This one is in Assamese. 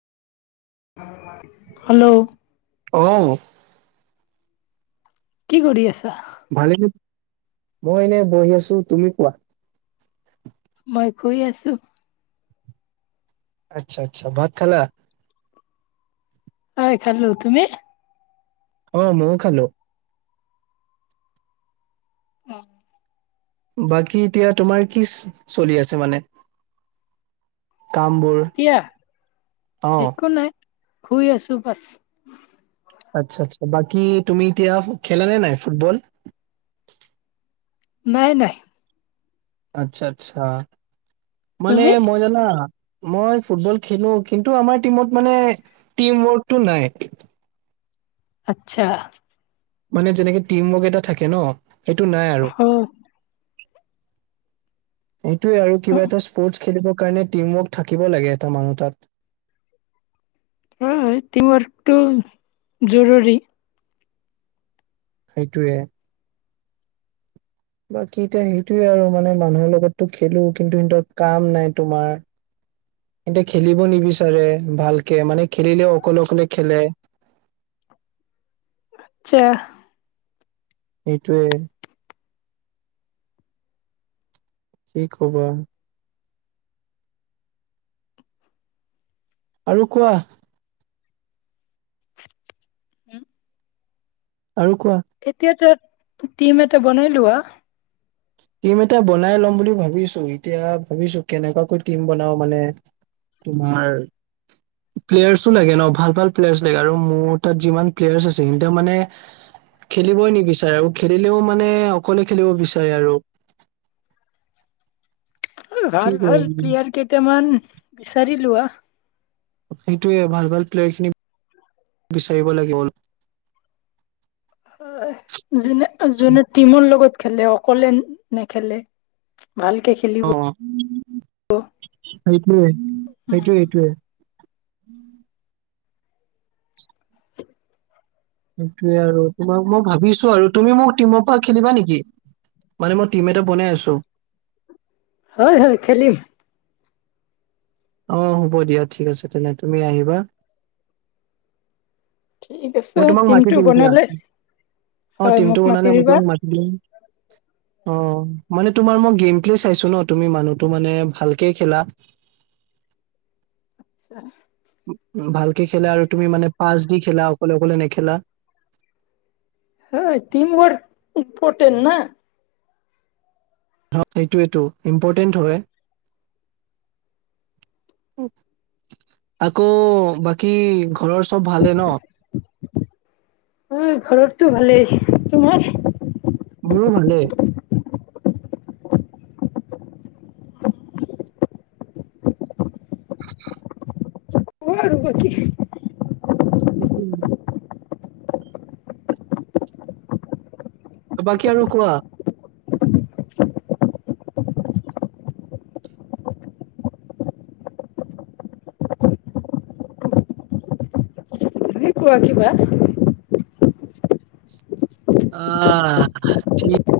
হেল্ল' অহ কি কৰি আছা। ভালে মই এনে বহি আছো তুমি কোৱা। মই কৈ আছো? আচ্ছা আচ্ছা ভাত খালা। হয় খালো তুমি। অ মও খালো। অ বাকী এতিয়া তোমাৰ কি চলি আছে মানে। কামবোৰ এতিয়া অ। হোই আছোঁ বচ। আচ্ছা আচ্ছা বাকী তুমি এতিয়া খেলা নে নাই ফুটবল। নাই নাই আচ্ছা আচ্ছা। মানে তুমি? মই জানা। মই ফুটবল খেলো কিন্তু আমাৰ টিমত মানে টিম ৱৰ্কটো নাই। আচ্ছা। মানে যেনেকে টিম ৱৰ্ক এটা থাকে ন। সেইটো নাই আৰু। অ' এইটোৱে আৰু কিবা এটা স্পৰ্টছ খেলিব। সেইকাৰণে টিম ৱৰ্ক থাকিব লাগে এটা মানুহ তাত। হয় টিমৱৰ্কটো জৰুৰী। সেইটোৱে? বাকী এতিয়া সেইটোৱে আৰু মানে মানুহৰ লগতো খেলো কিন্তু সিহঁতৰ কাম নাই তোমাৰ সিহঁতে খেলিব নিবিচাৰে ভালকে মানে খেলিলেও অকলে অকলে খেলে। সেয়া এইটোৱে? কি খবৰ আৰু কোৱা আৰু কোৱা এতিয়াটো? টিম এটা বনাই লোৱা। টিম এটা বনাই লম বুলি ভাবিছো এতিয়া ভাবিছো কেনেকোৱাকৈ টিম বনাও মানে তোমাৰ প্লেয়াৰছো লাগে ন ভাল ভাল প্লেয়াৰ্চ লাগে আৰু মোৰ তাত যিমান প্লেয়াৰ্চ আছে সেইকেইটা মানে খেলিবই নিবিচাৰে আৰু খেলিলেও মানে অকলে খেলিব বিচাৰে আৰু। কি ভাল ভাল কৰিম প্লেয়াৰ কেইটামান বিচাৰি লোৱা? সেইটোৱে ভাল ভাল প্লেয়াৰ খিনি। বিচাৰিব লাগিব। হয় যেনে যোনে টিমৰ লগত। খেলে অকলে নে খেলে। অ সেইটোৱেই? উম সেইটোৱে সেইটোৱে? উম সেইটোৱে আৰু তোমাক মই ভাবিছোঁ। আৰু তুমি মোক টিমৰ পৰা খেলিবা নেকি মানে মই টিম এটা বনাই আছোঁ। হয় হয় খেলিম অ হ'ব দিয়া ঠিক আছে তেনে তুমি আহিবা। ঠিক আছে মই তোমাক মাতি টিমটো দিম দিয়া বনালে অ হয় মোক টিমটো মাতি বনালে মই দিবা। তোমাক মাতি দিম অ মানে তোমাৰ মই গেম প্লে চাইছোঁ ন তুমি মানুহটো মানে ভালকে খেলা। [inaudible] ভালকে খেলা আৰু তুমি মানে পাঁচ দি খেলা। অকলে অকলে নেখেলা। হৈ তিম বৌদ ইম্পৰ্টেণ্টন না। সেইটোটো ইম্পৰ্টেণ্ট হয় আকৌ বাকী। ঘৰৰ চব ভালে ন। অ ঘৰতটো ভালেই তোমাৰ? মোৰো ভালে। [inaudible] কোৱা আৰু বাকী? সেইটো। বাকী আৰু কোৱা। তুমি কোৱা কিবা? আহ ঠিক